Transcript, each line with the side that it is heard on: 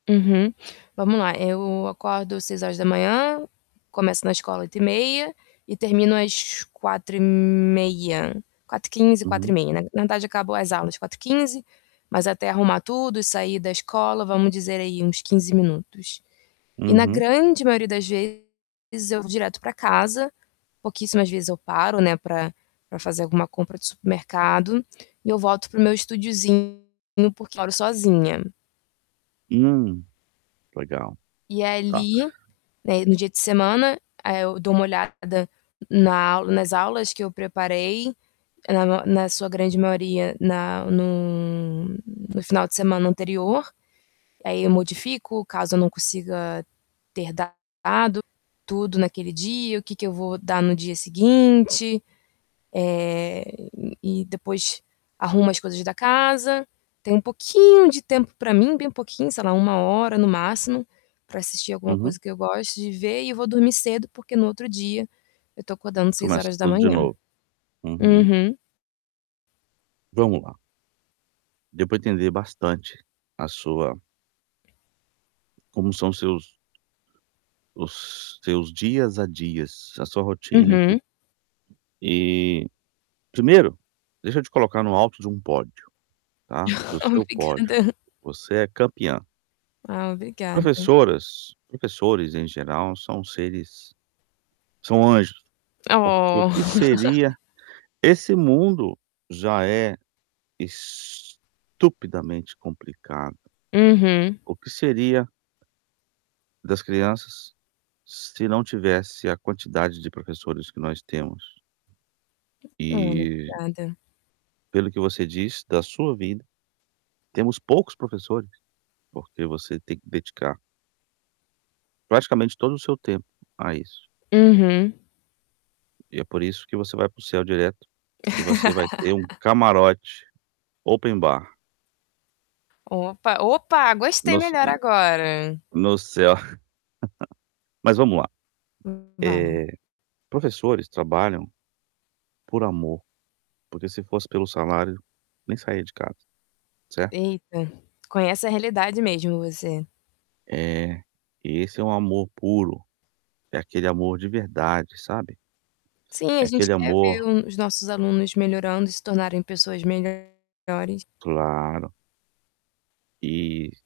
left: Uhum. Vamos lá, eh, eu acordo 06:00. Começo na escola 08:30 e termino às 16:30. 16:15, quatro e
right: Uhum.
left: meia. Na na verdade, acabam as aulas 16:15, mas até arrumar tudo, sair da escola, vamos dizer aí uns 15 minutos. E na
right: Uhum.
left: grande maioria das vezes eu vou direto pra casa. Pouquíssimas vezes eu paro, né, pra pra fazer alguma compra de supermercado e eu volto para o meu estudiozinho, porque moro sozinha.
right: Hum, legal.
left: E
right: Tá.
left: ali, né, no dia de semana, eh, eu dou uma olhada na aula nas aulas que eu preparei. Na ma na sua grande maioria, na no no final de semana anterior. Aí, eu modifico caso eu não consiga ter dado tudo naquele dia, o que que eu vou dar no dia seguinte. Eh, e depois arrumo as coisas da casa. Tenho um pouquinho de tempo pra mim, bem pouquinho, sei lá, 1 hora no máximo, pra assistir alguma
right: Uhum.
left: coisa que eu goste de ver. E vou dormir cedo, porque no outro dia eu tô acordando seis
right: Começa
left: horas da
right: tudo de
left: manhã.
right: novo. Uhum.
left: Uhum.
right: Vamos lá. Deu pra entender bastante a sua Como são seus os seus dias a dias, a sua rotina e tudo.
left: Uhum.
right: Eh, primeiro, deixa eu te colocar no alto de um pódio, tá, do seu pódio.
left: Obrigada.
right: Você é campeã.
left: Ah, obrigada.
right: Professoras, professores, em geral, são seres são anjos. Porque o que
left: Oh!
right: seria esse mundo já é estupidamente complicado.
left: Uhum.
right: O que seria das crianças se não tivesse a quantidade de professores que nós temos?
left: Olha,
right: E
left: obrigada.
right: pelo que você diz, da sua vida, temos poucos professores, porque você tem que dedicar praticamente todo o seu tempo a isso.
left: Uhum.
right: E é por isso que você vai para o céu direto e você vai ter um camarote open bar.
left: Opa, opa! Gostei
right: Nos
left: melhor
right: hum,
left: agora.
right: no céu. Mas vamo lá.
left: Hum.
right: Eh,
left: Vamos.
right: professores trabalham por amor, porque se fosse pelo salário, nem saía de casa, certo?
left: Eita. Conhece a realidade mesmo, você.
right: Eh, esse é um amor puro. É aquele amor de verdade, sabe?
left: Sim, a
right: É
left: gente
right: aquele
left: quer ver
right: amor
left: o os nossos alunos melhorando e se tornarem pessoas melhores.
right: Claro. E